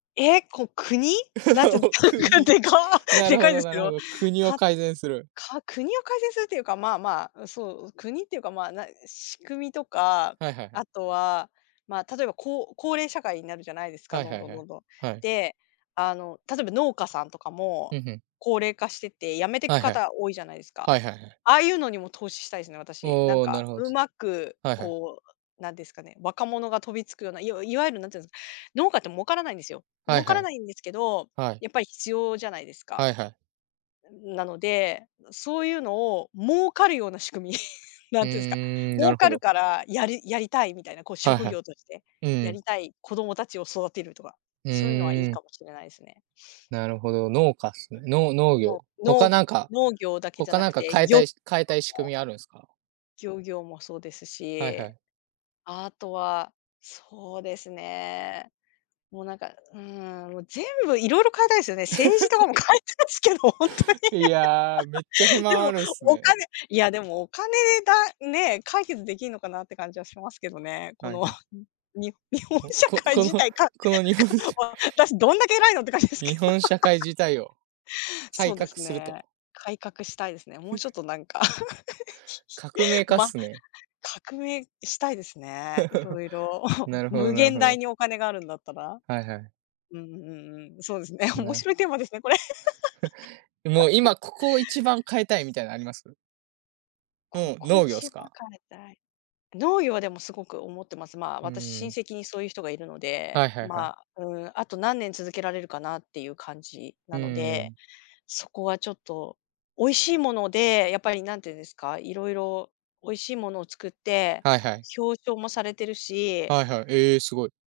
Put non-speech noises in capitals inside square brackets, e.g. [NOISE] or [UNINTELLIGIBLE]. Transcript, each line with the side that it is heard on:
left: え、こん国？何て言
right: [LAUGHS] お、
left: うん [UNINTELLIGIBLE]
right: 国、
left: でか、
right: な
left: で
right: るほ
left: かいで
right: ど
left: す
right: なるほ
left: よ。
right: ど、国を
left: た
right: 改善する。
left: か国を改善するというか、まあまあ、うん、そう、国っていうか、まあ、な仕組みとか、
right: はいはいはい。
left: あとは、まあ、例えば、こう高齢社会になるじゃないですか、
right: はい
left: ど
right: は
left: ん
right: い
left: どん
right: は
left: どん
right: い、
left: どん。
right: はい。
left: で、あの、例えば農家さんとか
right: ふ
left: も、
right: んふん。
left: 高齢化してて、辞めて
right: は
left: く
right: いはい。
left: 方多いじゃないすか。
right: はいはいはい。
left: ああいうのにも投資したいすね、私。なん
right: おお、な
left: か
right: るほ
left: う
right: す。
left: まく
right: はいはい。
left: こう、なんですかね、若者が飛びつくような、いわいわゆる何て言うん、農家って儲からないんですよ。
right: はい
left: 儲か
right: は
left: ら
right: い。
left: ないんですけど、
right: はい。
left: やっぱり必要じゃないですか。
right: はいはい。
left: うん、なので、のそういうのを儲かるような仕組み、[CHUCKLES]
right: う
left: 何て言うんすか、
right: ーん、な
left: 儲
right: るほ
left: かる
right: ど。
left: からやりやりたいみたいな、こう
right: はい
left: 職
right: はい。
left: 業として、
right: う
left: や
right: ん。
left: りたい子供たちを育てるとか、
right: う
left: そういうのはいい
right: ーん。
left: かもしれないすね。
right: なるほど、農家っすね。の農
left: うん、
right: 業、
left: 農
right: 他
left: 農
right: なんか、
left: 農業だけじゃ
right: 他
left: な
right: なん
left: く
right: か
left: て、
right: 変え
left: 漁
right: た
left: と
right: い、し変えたい仕
left: かも。
right: 組みあるんすか？
left: 漁業もそうです
right: はいは
left: し、
right: い。
left: あとはそうですね、もうなんか、うん、もう全部いろいろ変えたいすよね、政治とか
right: [LAUGHS]
left: も変えたいすけどほんとに
right: いや、めっちゃ不
left: [LAUGHS] で
right: 満あ
left: も
right: るんす
left: お
right: ね。
left: 金、いやでもお金だ、ね、解決できるのかなって感じはしますけどね。こ
right: はい
left: の
right: はい。
left: うん、に日本
right: お、
left: 社
right: こ
left: 会
right: この
left: 自体かか
right: この、日本しゃ
left: 私どんだけ偉いのって感じですけど。
right: 日本社会
left: [LAUGHS]
right: 自体を
left: そ
right: 改
left: うで
right: 革
left: す
right: する
left: ね、
right: と。
left: 改革したいですね。もうちょっ
right: [CHUCKLES]
left: となんか、
right: 革命
left: [LAUGHS]
right: 家っ
left: ま、
right: すね。
left: 革命したいですね、色
right: [CHUCKLES]
left: 々。
right: な
left: [CHUCKLES]
right: るほ
left: 無
right: どなる
left: 限
right: ほ
left: 大
right: ど。
left: にお金があるんだったら。
right: はいはい。
left: うんうんうん、そうですね、面
right: な。
left: 白いテーマですね、これ。
right: [CHUCKLES] もう
left: [LAUGHS]
right: 今ここを一番変えたいみたいなあります？
left: こ
right: もう、
left: こ
right: 農業っ
left: 一
right: す
left: 番
right: か？
left: 変えたい。農業はでもすごく思ってます。まあ、
right: うー
left: 私親
right: ん。
left: 戚にそういう人がいるので、
right: はいはいはい。
left: まあ、うーん、あと何年続けられるかなっていう感じ
right: う
left: なの
right: ー
left: で、
right: ん。
left: そこはちょっと、美味しいもので、やっぱり何て言うんですか、色々、美味しいものを作って、
right: はいはい。
left: 表彰もされてるし
right: はいはい、ええ、すごい。